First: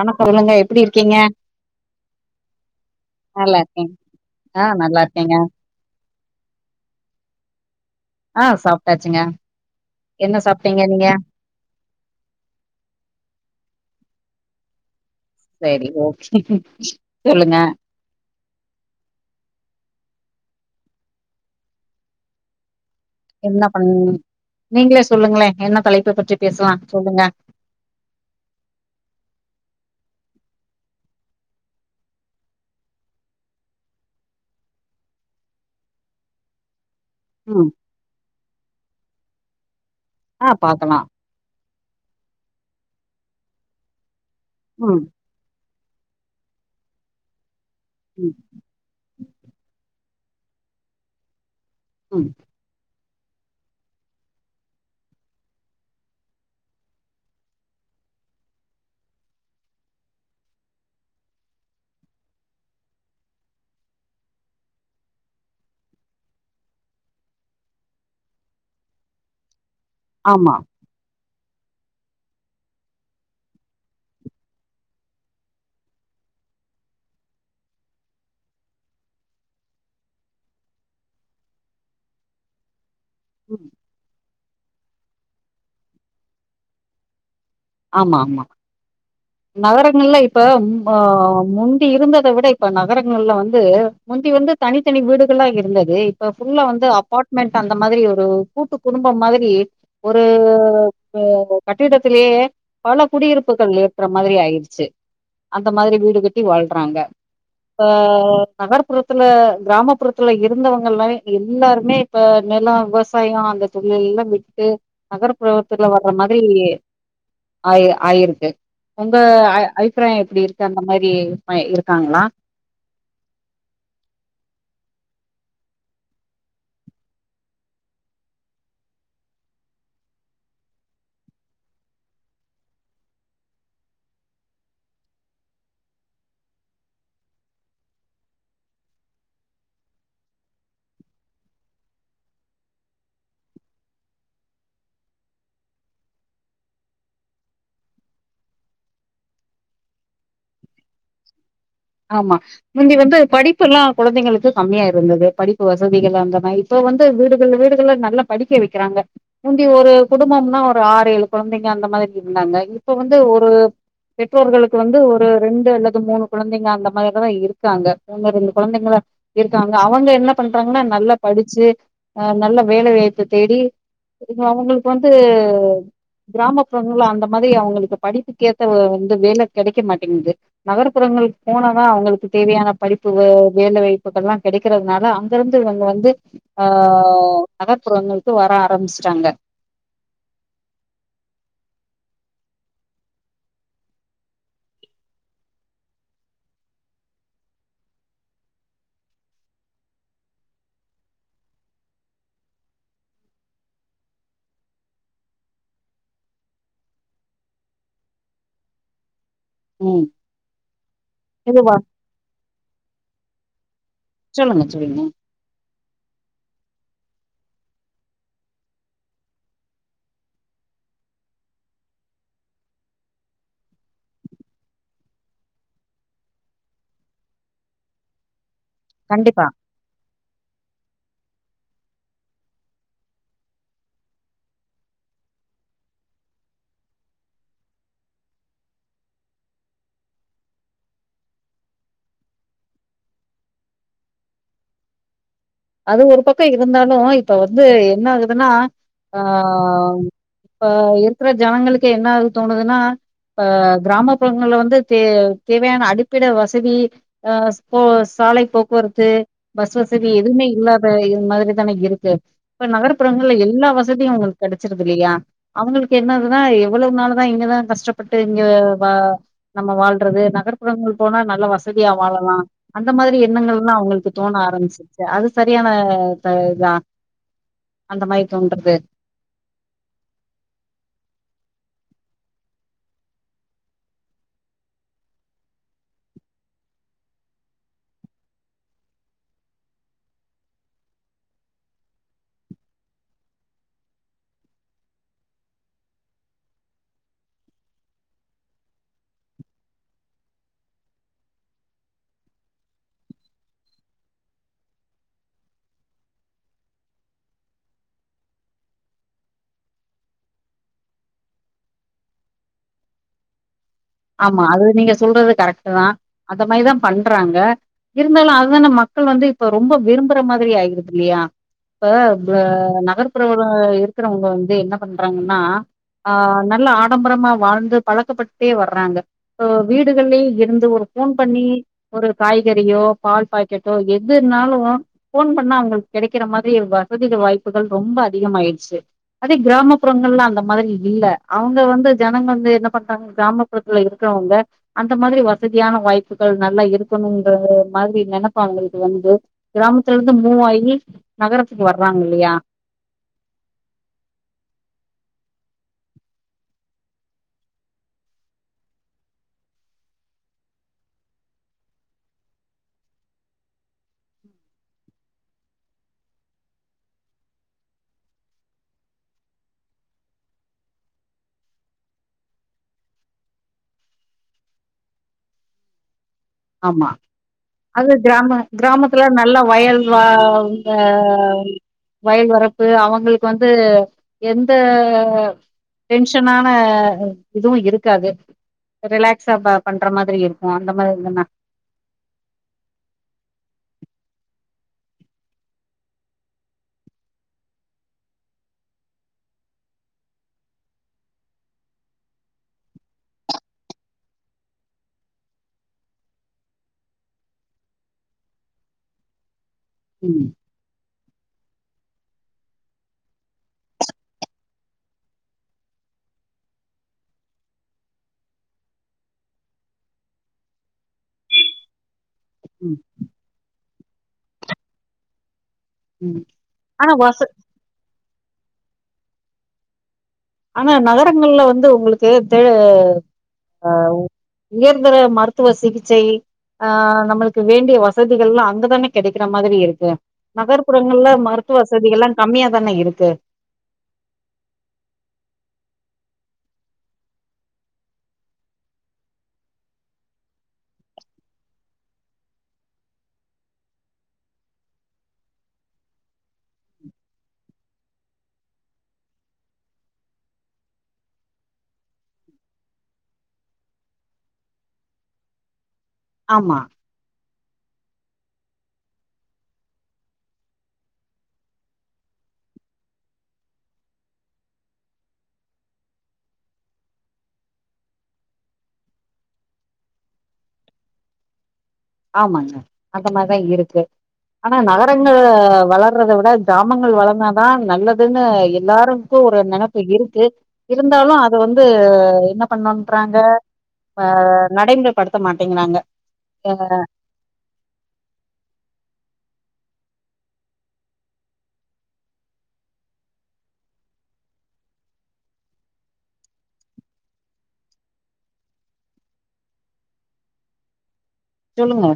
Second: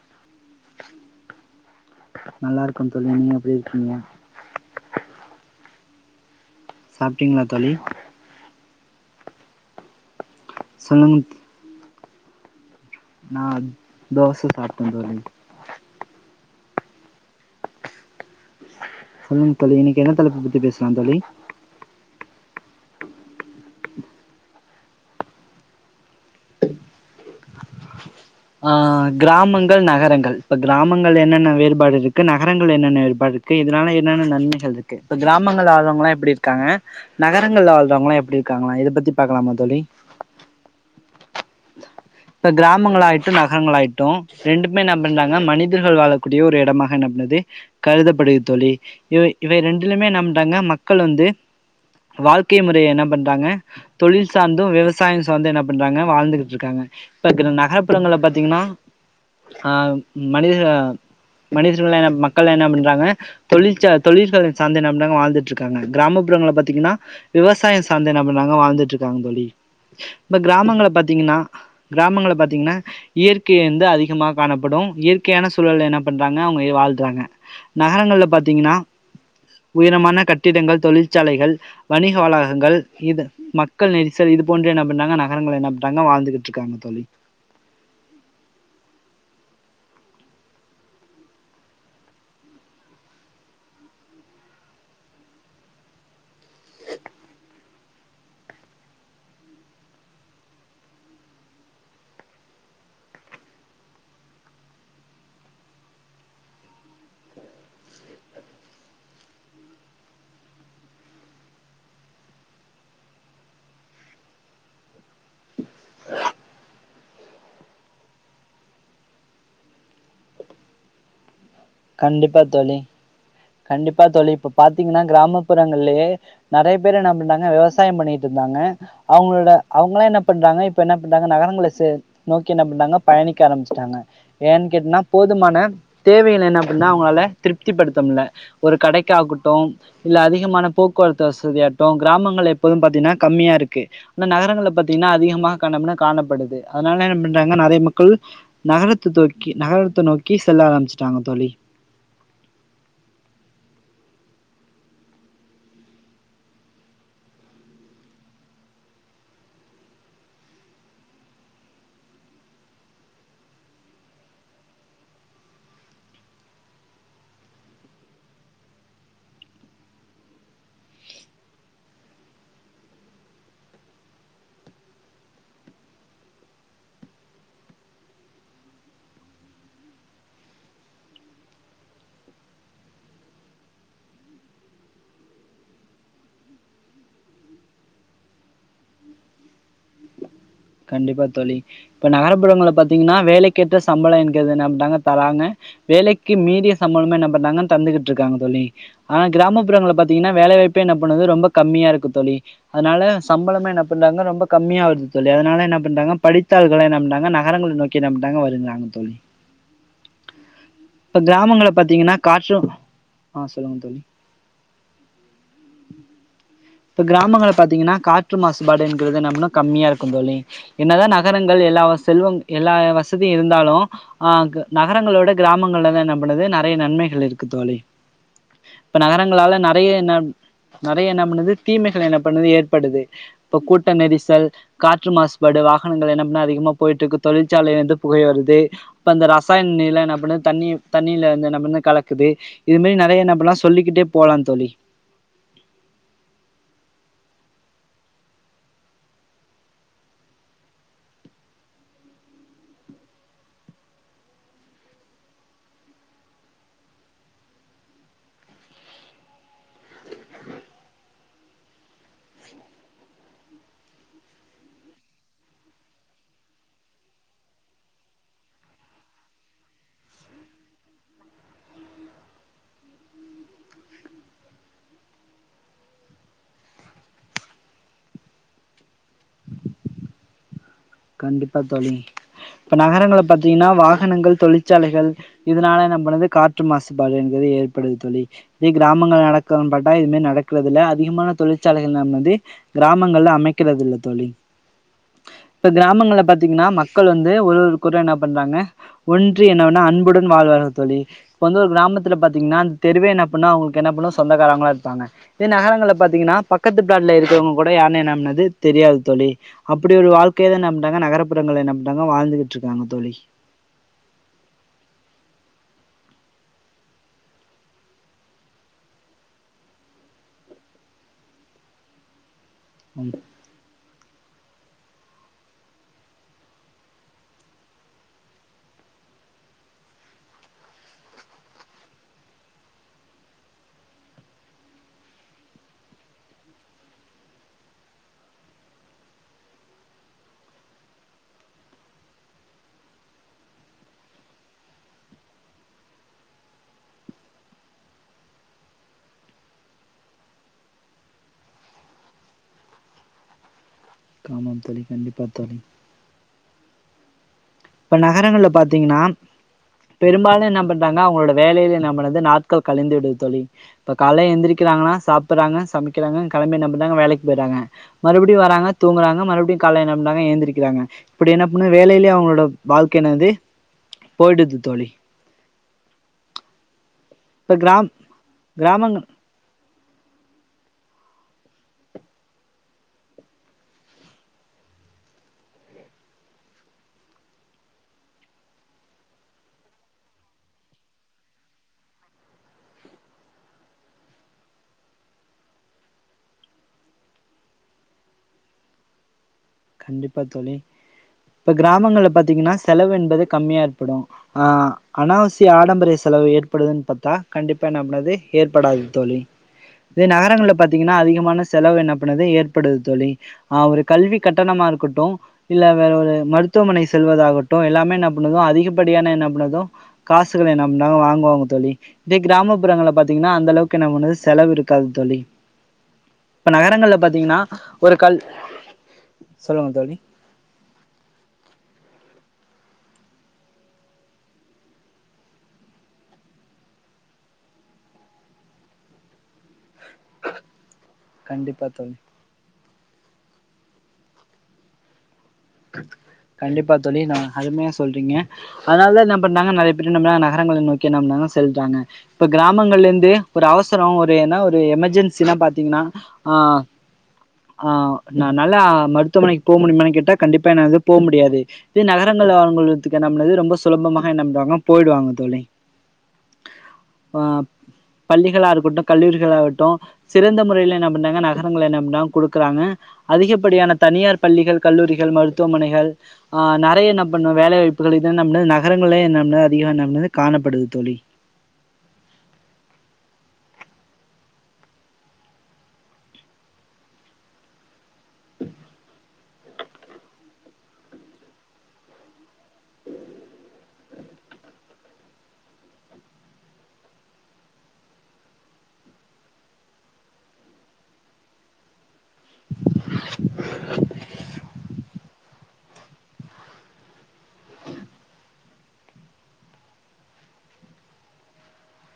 அன சொல்லுங்க எப்டி இருக்கீங்க நல்லா இருக்கோம் தோழி நீங்க எப்டி நல்லா இருக்கீங்க இருக்கேங்க ஆஹ நல்லா இருக்கேங்க சாப்பிட்டீங்ளா தோழி தாச்சுங்க என்ன சாப்டீங்க நீங்க நான் தோசை சாப்ட்டு வந்துள்ளேன் சரி ஓகே சொல்லுங்க சொல்லுங்க தோழி இன்னைக்கு என்ன தலைப்பு பத்தி பேசலாம் தோழி என்ன பண்ண நீங்களே சொல்லுங்களேன் என்ன தலைப்பை பற்றி பேசலாம் சொல்லுங்க ஆஹ கிராமங்கள் நகரங்கள் இப்ப கிராமங்கள் என்னென்ன வேறுபாடு இருக்கு நகரங்கள் என்னென்ன வேறுபாடு இருக்கு இதனால என்னென்ன நன்மைகள் இருக்கு இப்ப கிராமங்கள் வாழ்றவங்கலாம் எப்படி இருக்காங்க நகரங்கள் ம் வாழ்றவங்களாம் எப்படி இருக்காங்களாம் இதை பத்தி பார்க்கலாம் தோழி ஆஹ பாக்கலாம் இப்ப கிராமங்களாய் ட்டும் நகரங்களாயிட்டும் ரெண்டுமே நான் ம் பண்ணாங்க மனி மனிதர்கள் வாழக்கூடிய ஒரு இடமாக நம்பனது ம் கருதபடுகிறது தோழி இவை இவை ரெண்டுலயுமே நம்டாங்க மக்கள் வந்து ம் வாழ்க்கை முறை என்ன பண் றாங்க தொழில் சார்ந்தும் விவசாயம் சார்ந்தும் என்ன பண்றாங்க வாழ்ந்துகிட்டு இருக்காங்க இப்ப இரு நக நகர்ப்புறங்கள் பார்த்தீங்கன்னா அஹ மனித மனிதர்கள் என்ன மக்கள் என்ன பண்றாங்க தொழில் தொழில்கள் சார்ந்து என்ன பண்றாங்க வாழ்ந்துட்டு இருக்காங்க கிராமப்புறங்கள் பார்த்தீங்கன்னா விவசாயம் சார்ந்து என்ன பண்றாங்க வாழ்ந்துட்டு இருக்காங்க தோழி இப்ப ஆமா கிராமங்கள்ல பார்த்தீங்கன்னா கிராமங்கள்ல பார்த்தீங்கன்னா இயற்கை வந்து அதிகமாக காணப்படும் இயற்கையான சூழல என்ன பண்றாங்க அவுங்க வாழ்றாங்க நகரங்கள்ல பார்த்தீங்கன்னா உயரமான கட்டிடங்கள் தொழிற்சாலைகள் வணிக வளாகங்கள் இது ம் மக்கள் நெரிசல் சரி இது போன்று என்ன பண்றாங்க நகரங்கள் என்ன பண்றாங்க வாழ்ந்துட்டு இருக்காங்க தோழி ஆமா ஆமா நகரங்கள்ல இப்ப ஆஹ முந்தி இருந்ததை விட இப்ப நகரங்கள்ல வந்து முந்தி வந்து தனித்தனி வீடுகளாம் இருந்தது ஃபுல்லா வந்து அப்பார்ட்மெண்ட் அந்த மாதிரி ஒரு கூட்டு குடும்பம் மாதிரி ஒரு உ கட்டிடத்திலயே பல குடியிருப்புகள் ஏற்ற மாதிரி ஆயிருச்சு அந்த மாதிரி வீடு கட்டி வாழ்றாங்க இப்ப நகர்ப்புறத்துல கிராமப்புறத்துல இருந்தவங்கல்லாம் எல்லாருமே இப்ப நிலம் விவசாயம் அந்த தொழில் எல்லாம் விட்டு நகர்ப்புறத்துல வர்ற மாதிரி ஆயி ஆயிருக்கு உங்க அ அபிப்பிராயம் எப்டி இருக்கு அந்த மாதிரி கண்டிப்பா தோழி கண்டிப்பா தோழி இப்ப பாத்தீங்கன்னா கிராமப்புறங்கலேயே நிறைய பேர் என்ன பண்றாங்க விவசாயம் பண்ணிட்டு இருந்தாங்க அவுங்களோட அவுங்களாம் என்ன பண்றாங்க இப்ப என்ன பண்றாங்க நகரங்களை நோக்கி என்ன பண்றாங்க பயணிக்க ஆரம்பிச்சட்டாங்க ஏன்னு கேட்டின்னா போதுமான தேவைகள் என்ன பண்ணா அவுங்களால திருப்தி படுத்தமுடில ஒரு கடைக்காகட்டும் இல்ல அதிகமான போக்குவரத்து வசதியாகட்டும் கிராமங்கள் எப்போதும் பாரத்தீங்கன்னா கம்மியா இருக்கு ஆனா நகரங்கள்ல பாரத்தீங்கன்னா அதிகமாக காணப்ப காணப்படுது அதனால என்ன பண்றாங்க நிறைய மக்கள் நகரத்தை தூக்கி நகரத்தை நோக்கி செல்ல ஆரம்பிச்சுட்டாங்க தோழி ஆமா முந்தி வந்து படிப்பு எல்லாம் குழந்தைங்களுக்கு கம்மியா இருந்தது படிப்பு வசதிகள் அந்த மாதிரி இப்ப வந்து வீடுகள் வீடுகள் நல்லா படிக்க வைக்கிறாங்க முந்தி ஒரு குடும்பம்னா ஒரு ஆறு ஏழு குழந்தைங்க அந்த மாதிரி இருந்தாங்க இப்ப வந்து ஒரு பெற்றோர்களுக்கு வந்து ஒரு ரெண்டு அல்லது மூணு குழந்தைங்க அந்த மாதிரி இருக்காங்க ஒண்ணு ரெண்டு குழந்தைங்க தான் இருக்காருங்க அவுங்க என்ன பண்றாங்கன்னா நல்லா படிச்சு அஹ நல்ல வேலை வாய்ப்பு தேடி அவுங்களுக்கு வந்து கிராமப்புறங்கள அந்த மாதிரி அவுங்களுக்கு படிப்புகேத்த வந்து வேலை கிடைக்க மாட்டேங்குது நகர்ப்புறங்கள் போனதான் அவுங்களுக்கு தேவையான படிப்பு வேலை வாய்ப்புகள் எல்லாம் கிடைக்கறதுனால அங்கெருந்து இவுங்க வந்து ஆஹ நகர்ப்புறங்களுக்கு வர ஆரம்பிச்சுட்டாங்க கண்டிப்பா தோழி இப்ப நகர்புறங்களல பார்த்தீங்கன்னா வேலைக்கேற்ற சம்பளம் என்கிறது என்ன பண்றாங்க தராங்க வேலைக்கு மீறிய சம்பளமே என்ன பண்றாங்கன்னு தந்துகிட்டு இருக்காங்க தோழி ஆனா கிராமப்புறங்களல பார்த்தீங்கன்னா வேலைவாய்ப்பே என்ன பண்ணறது ரொம்ப கம்மியா இருக்கு தோழி அதனால சம்பளமே என்ன பண்றாங்க ரொம்ப கம்மியா வருது தோழி அதனால என்ன பண்றாங்க படித்தாள்கள் என்ன பண்றாங்க நகரங்களை நோக்கி என்ன பண்றாங்க வருங்கிறாங்க தோழி ம் இப்ப இதுவா கிராமங்கள் பார்த்தீங்கன்னா காற்று ஆஹ சொல்லுங்க தோழி சொல்லுங்க சொல்லுங்க இப்ப கிராமங்கள பாாரத்தீங்கன்னா காற்று மாசுபாடு என்கிறது என்ன பண்ணா கம்மியா இருக்கும் தோழி என்னதான் நகரங்கள் எல்லா செல்வம் எல்லா வசதியும் இருந்தாலும் ஆஹ நகரங்களோட கிராமங்கள்லதான் என்ன பண்றது நிறைய நன்மைகள் இருக்கு தோழி இப்ப கண்டிப்பா நகரங்களால நிறைய என்ன என்ன பண்ணுது தீமைகள் என்ன பண்ணது ஏற்படுது இப்ப கூட்ட நெரிசல் காற்று மாசுபாடு வாகனங்கள் என்ன பண்ணா அதிகமா போயிட்டு இருக்கு தொழிற்சாலலைையில இருந்து புகை வருது அப்ப அந்த ரசாயன நீில என்ன பண்ணது தண்ணி தண்ணீில வந்து என்ன பண்ணது கலக்குது இது மாதிரி நிறைய என்ன பண்ணலாம் சொல்லிக்கிட்டே போலாம் தோழி அது ஒரு பக்கம் இருந்தாலும் இப்ப வந்து என்ன ஆகுதுன்னா ஆஹ் இப்ப இருக்கிற ஜனங்களுக்கு என்ன ஆகுது தோணுதுன்னா அஹ கிராமப்புறங்களல வந்து தே தேவையான அடிப்பிட வசதி ஆஹ் போ சாலை போக்குவரத்து பஸ் வசதி எதுவுமே ரேப் [unintelligible] மாதிரி தானே இருக்கு இப்ப நகர்ப்புறங்கள்ல எல்லா வசதியும் அவங்களுக்கு கிடைச்சிருது இல்லையா அவங்களுக்கு என்னதுன்னா எவ்வளவு நாளுதான் இங்கதான் கஷ்டப்பட்டு இங்க நம்ம வாழ்றது நகர்ப்புறங்கள் போனா நல்ல வசதியா வாழலாம் அந்த மாதிரி எண்ணங்கள் எல்லாம் அவங்களுக்கு தோண ஆரம்பிச்சுச்சு அ சரியான ஹா இதா அந்த மாரி தோன்றது கண்டிப்பா தொழி இப்ப நகரங்களல பாத்தீங்கன்னா வாகனங்கள் தொழிற்சாலைகள் இதனால நம்ம பண்ணது காற்று மாசுபாடு எனிறது ஏற்படுது தொழி இதே கிராமங்கள் நடக்க பட்டா இதுவுமே நடக்கறிறது இல்ல அதிகமான தொழிற்சாலைகள் நம்ம வந்து கிராமங்கள்ல அமைக்கறிறது இல்ல தொழி இப்போ கிராமங்களல பார்த்தீங்கன்னா மக்கள் வந்து ஒரு ஒரு கூற னா பண்றாங்க ஒன்ட்ரியுனான் அன்புடன் வாழ்வார்கள் தொழி இப்போ வந்து ஒரு கிராமத்துல பார்த்தீங்கன்னா அந்த தெருவே என்ன பண்ணு அவங்களுக்கு என்ன பண்ணு சொந்தக்காரங்களா இருப்பாங்க இதே நகரங்களல பார்த்தீங்கன்னா பக்கத்து ப்ளாடல இருக்கவங்க கூட யாரன்ன என்ன பண்ணுது தெரியாது தொழி அப்படி ஒரு வாழ்க கெத்தானநம்படறாங்க நகர்புறங்கள என்ன பண்றாங்க வாழ்ந்துகிட்டு இருக்காங்க தொழி ஆமா அது நீங்க சொல்றது கரெக்ட் தான் அந்த மாரிதான் பண்றாங்க இருந்தாலும் அதான மக்கள் வந்து இப்ப ரொம்ப விரும்புற மாதிரி ஆயிருது இல்லையா இப்ப நகர்ப்புறவுல இருக்கறவங்க வந்து என்ன பண்றாங்கன்னா நல்ல ஆடம்பரமா வாழ்ந்து பழக்கப்பட்டே வர ராக இப்போ வீடுகள்லயுருந்து ஒரு போன் பண்ணி ஒரு காய்கறியோ பால் பாக்கெட்டோ எது இருனாலும் போன் பண்ண அவங்களுக்கு கிடைக்கிற மாதிரி வசதிகள் வாய்ப்புகள் ரொம்ப அதிகம ஆயிடுச்சு அதே கிராமப்புறங்கள்ல அந்த மாதிரி இல்ல அவங்க வந்து ஜனங்க வந்து என்ன பண்றாங்கிராம த்துல இருக்கிறவங்க அந்த மாதிரி வசதியான வாய்ப்புகள் நல்லா இருக்கணுங்க மாதிரி நினைப்பவங்களுக்கு வந்து கிராமத்துல இருந்து மூவாயி நகரத்துக்கு வர்றாங்க இல்லயா ஆமாம் தொலி கண்டிப்பா தொலி இப்ப நகரங்கள்ல பாத்தீங்கன்னா பெரும்பாலும் என்ன பண்றாங்க அவங்களோட வேலையில என்ன பண்ணறது நாட்கள் கழிந்து விடுது தொழி இப்ப கால எந்திரிக்கிறாங்கன்னா சாப்பிடறாங்க சமைக்கிறாங்க கிம்ப என்ன பண்றாங்க வேலைக்கு போயடுறாங்க மறுபடியும் வராங்க தூங்குறாங்க மறுபடியும் கால என்ன பண்றாங்க எழுந்திரிக்கிறாங்க இப்படி என்ன பண்ண வேலையிலயே அவங்க வாழ்க்கைனது போயிடுது தோழி ஆமா இப்ப கிராம் அது கிராம கிராமங்க கிராமத்துல நல்லா வயல் வா வாவ் வயல் வரப்பு அவங்களுக்கு வந்து எந்த டென்ஷனான இதுவும் இருக்காது ரிலாக்ஸா பண்ற மாதிரி இருக்கும் அந்த மாதிரி என கண்டிப்பா தொழி இப்ப கிராமங்கள்ல பாரத்தீங்கன்னா செலவு என்பது கம்மியா ஏற்படும் ஆஹ் அனாவசிய ஆடம்பரிய செலவு ஏற்படுதுன்னு பார்த்தா கண்டிப்பா என்ன பண்ணாது ஏற்படாது தொழி இதே ம் நகரங்களல பார்த்தீங்கன்னா அதிகமான செலவு என்ன பண்ணது ஏற்படுது தொழி ஹா ஒரு கல்வி கட்டணமா இருக்கட்டும் இல்ல வேற ஒரு மருத்துவமனை செல்வதாகட்டும் எல்லாமே என்ன பண்ணுவோம் அதிகப்படியான என்ன பண்ணுதோம் காசுகள என்ன பண்ணாங்க வாங்குவாங்க தொழி இத ம் கிராமப்புறங்கள பாத்தீங்கன்னா அந்தளவுக்கு நம்பனது செலவு இருக்காது தொழி ம் இப்ப ஆனா நகரங்கள்ல வச பாத்தீங்கன்னா ஒரு கல் சொல்லுங்க தோழி ஆனா நகரங்கள்ல வந்து உங்களுக்கு து ஆஹ் உயர்தர மருத்துவ சிகிச்சை ஆஹ் நம்மளுக்கு வேண்டிய வசதிகள் எல்லாம் அங்கதானே கிடைக்கிற மாதிரி இருக்கு நகர்ப்புறங்களல மருத்துவ கண்டிப்பா தோழி வசதிகள் எல்லாம் கம்மியா தானே இருக்கு து கண்டிப்பா தொழி ஹான் அருமையா சொல்றீங்க அதனாலதான் என்ன பண்ாங்க நிறைய பேர் நம்மள நகரங்கள நோக்கி நம்மனா செல்றாங்க இப்ப கிராமங்கள்ல இருந்து ஒரு அவசரம் ஒரு ஏன்னா ஒரு எமெர்ஜென்சனா பார்த்தீங்கன்னா ஆஹ் ஆஹ் ந நல்லா மருத்துவமனைக்கு போக முடியுமான்னு கேட்டா கண்டிப்பா என்னது போமுடியாது இதே நகரங்கள வங்கதுக்கு என்ன பண்ணுது ரொம்ப சுலபமாக என் நம்படுவாங்க போயிடுவாங்க தோழி ஆமா இப்போ பள்ளிகளாருக்கட்டும் கல்லூரிகளாகட்டும் சிறந்த முறையில் என்ன பண்றாங்க நகரங்க என்ன பண்றாங்க கொடுக்குறாங்க அதிகப்படியான தனியார் பள்ளிகள் கல்லூர மருத்துவமனைகள் அஹ் நிறைய என்ன பண்ணும் வேலைவாய்ப்புகள் நகரங்கள்ல என்ன அதிம் என்ன காணப்படுது தொழி ஆமாங்க அந்த மாதிரிதான் இருக்கு ஆனா நகரங்க வளர்றத விட கிராமங்கள் வளர்ந்தாதான் நல்லதுன்னு எல்லாருக்கும் ஒரு நினைப்பு இருக்கு இருந்தாலும் அத வந்து என்ன பண்ணறாங்க ஆஹ் நடைமுறைப்படுத்த மாட்டேங்கிறாங்க ஆஹ் [unintelligible] சொல்லுங்க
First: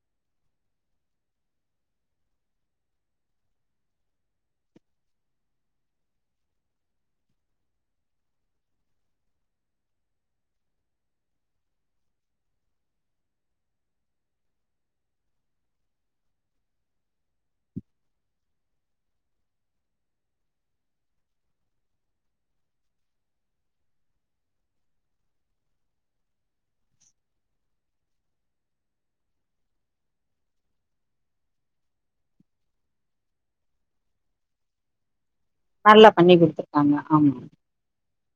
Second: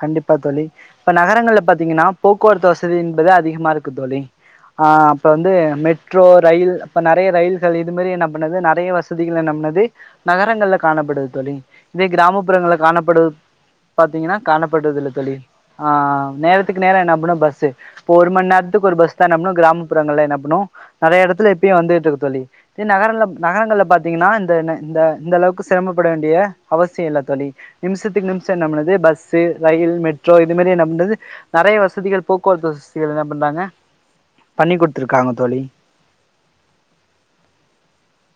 கண்டிப்பா தொலி இப்ப நகரங்கள்ல பாத்தீங்கன்னா போக்குவரத்து வசதி என்பது அதிகமா இருக்கு தொலி ஆஹ் அப்ப வந்து மெட்ரோ ரயில் அப்ப நிறைய ரயில்கள் இது மாதிரி என்ன பண்ணது நிறைய வசதிகள் என்ன பண்ணது நகரங்கள்ல காணப்படுது தொலி இதே கிராமப்புறங்களல காணப்படு பாத்தீங்கன்னா காணப்படுதுல தொலி ஆஹ் நேரத்துக்கு நேரம் என்ன பண்ணும் பஸ்ு இப்ப ஒரு மணி நேரத்துக்கு ஒரு பஸ் தான் நம்பலும் கிராமப்புறங்களில என்ன பண்ணுவோம் நிறைய இடத்துல எப்பயும் வந்துகிட்டு இருக்கு தொலி இதே நகர நகரங்களல பார்த்தீங்கன்னா இந்த இந்த அளவுக்கு சிரமப்பட வேண்டிய அவசியம் இல்ல தொழி நிமிஷத்துக்கு நிமிஷம் என்ன பது பஸ் பஸ் ரயில் மெட்ரோ இது மாதிரி என்ன பண்றது நிறைய வசதிகள் போக்குவரத்து வசதிகள் என்ன பண்றாங்க பண்ணி கொடுத்துருக்காங்க நல்லா பண்ணி குடுத்துருக்காங்க ஆமா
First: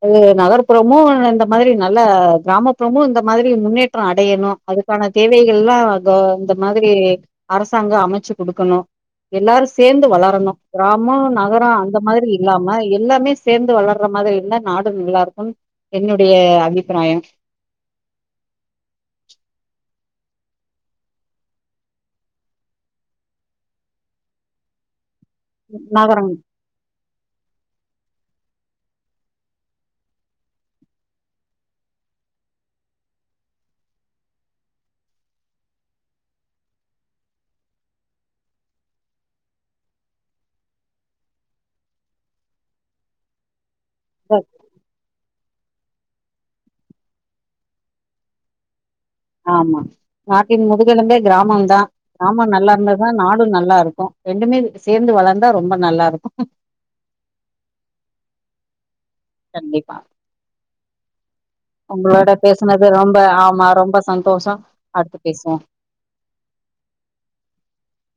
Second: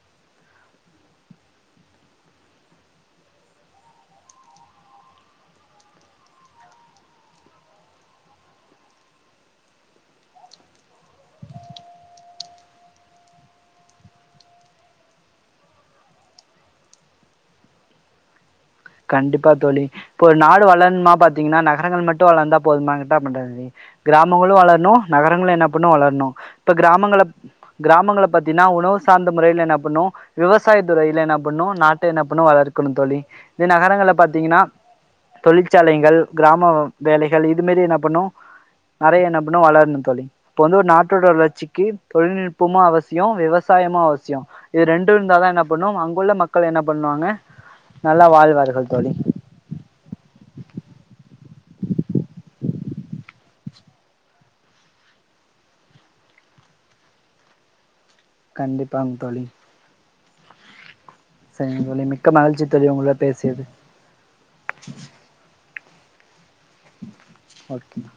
ஆ நகர்புறமு இந்த மாதிரி நல்ல கிராமப்புறமு இந்த மாதிரி முன்னேற்றோ அடையணு அதுக்கான தேவைகள் எல்லா இதோ இந்த மாதிரி அரசாங்கோ அமைச்சு குடுக்கணு எல்லாரு சேந்து வளரணு கிராமோ நகரோ அந்த மாதிரி இல்லாம எல்லாமே சேந்து வளர்ற மாதிரி இல்ல நாடு நல்லா இருக்கும் என்னுடைய அபிப்பிராயம் கண்டிப்பா தோழி இப்ப ஒரு நாடு வளரணுமா பாார்த்தீங்கன்னா நகரங்கள் மட்டும் வளர்ந்தா போதுமா கிட்டா பண்றாதுி கிராமங்களும் வளரணும் நகரங்கள என்ன பண்ணும் நகரம் வளரணும் இப்ப கிராமங்கள கிராமங்கள பாத்தீன்னா உணவு சார்ந்த முறையில என்ன பண்ணு விவசாய துறையில என்ன பண்ணு நாட்ட என்ன பண்ணு வளர்க்கணு தோழி இதே நகரங்கள்ல பாத்தீங்கன்னா தொழிற்சாலைகள் கிராம வேலைகள் இது மாரி என்ன பண்ணும் நெறைய என்ன பண்ணும் வளரணு தோழி இப்போ வந்து ஒரு நாட்டோட வளர்ச்சிக்கு தொழில்நுட்பமு அவசியோ விவ வசாயமு அவசியோ தான். இது ரெண்டு இருந்தாதா அப்பன்னா அங்குள்ள மக்கள் என்ன பண்ணாங்க நல்லா வாழ் [unintelligible] தோழி ஆமா நாட்டின் முதுகெலும்பே கிராமந்தா கிராமம் நல்லா இருந்தாதா நாடும் நல்லா இருக்கு ரெண்டுமே சேந்து வளந்தா ரொம்ப நல்லா இருக்கு கண்டிப்பாங்க தோழி கண்டிப்பா சரிங்க தோழி மிக்க உங்களோட மகிழ்ச்சி தோழி பேசினது உங்களோட ரொம்ப பேசியது ஆமா ரொம்ப சந்தோஷோ அடுத்து பேசுவோ ஓகே [unintelligible]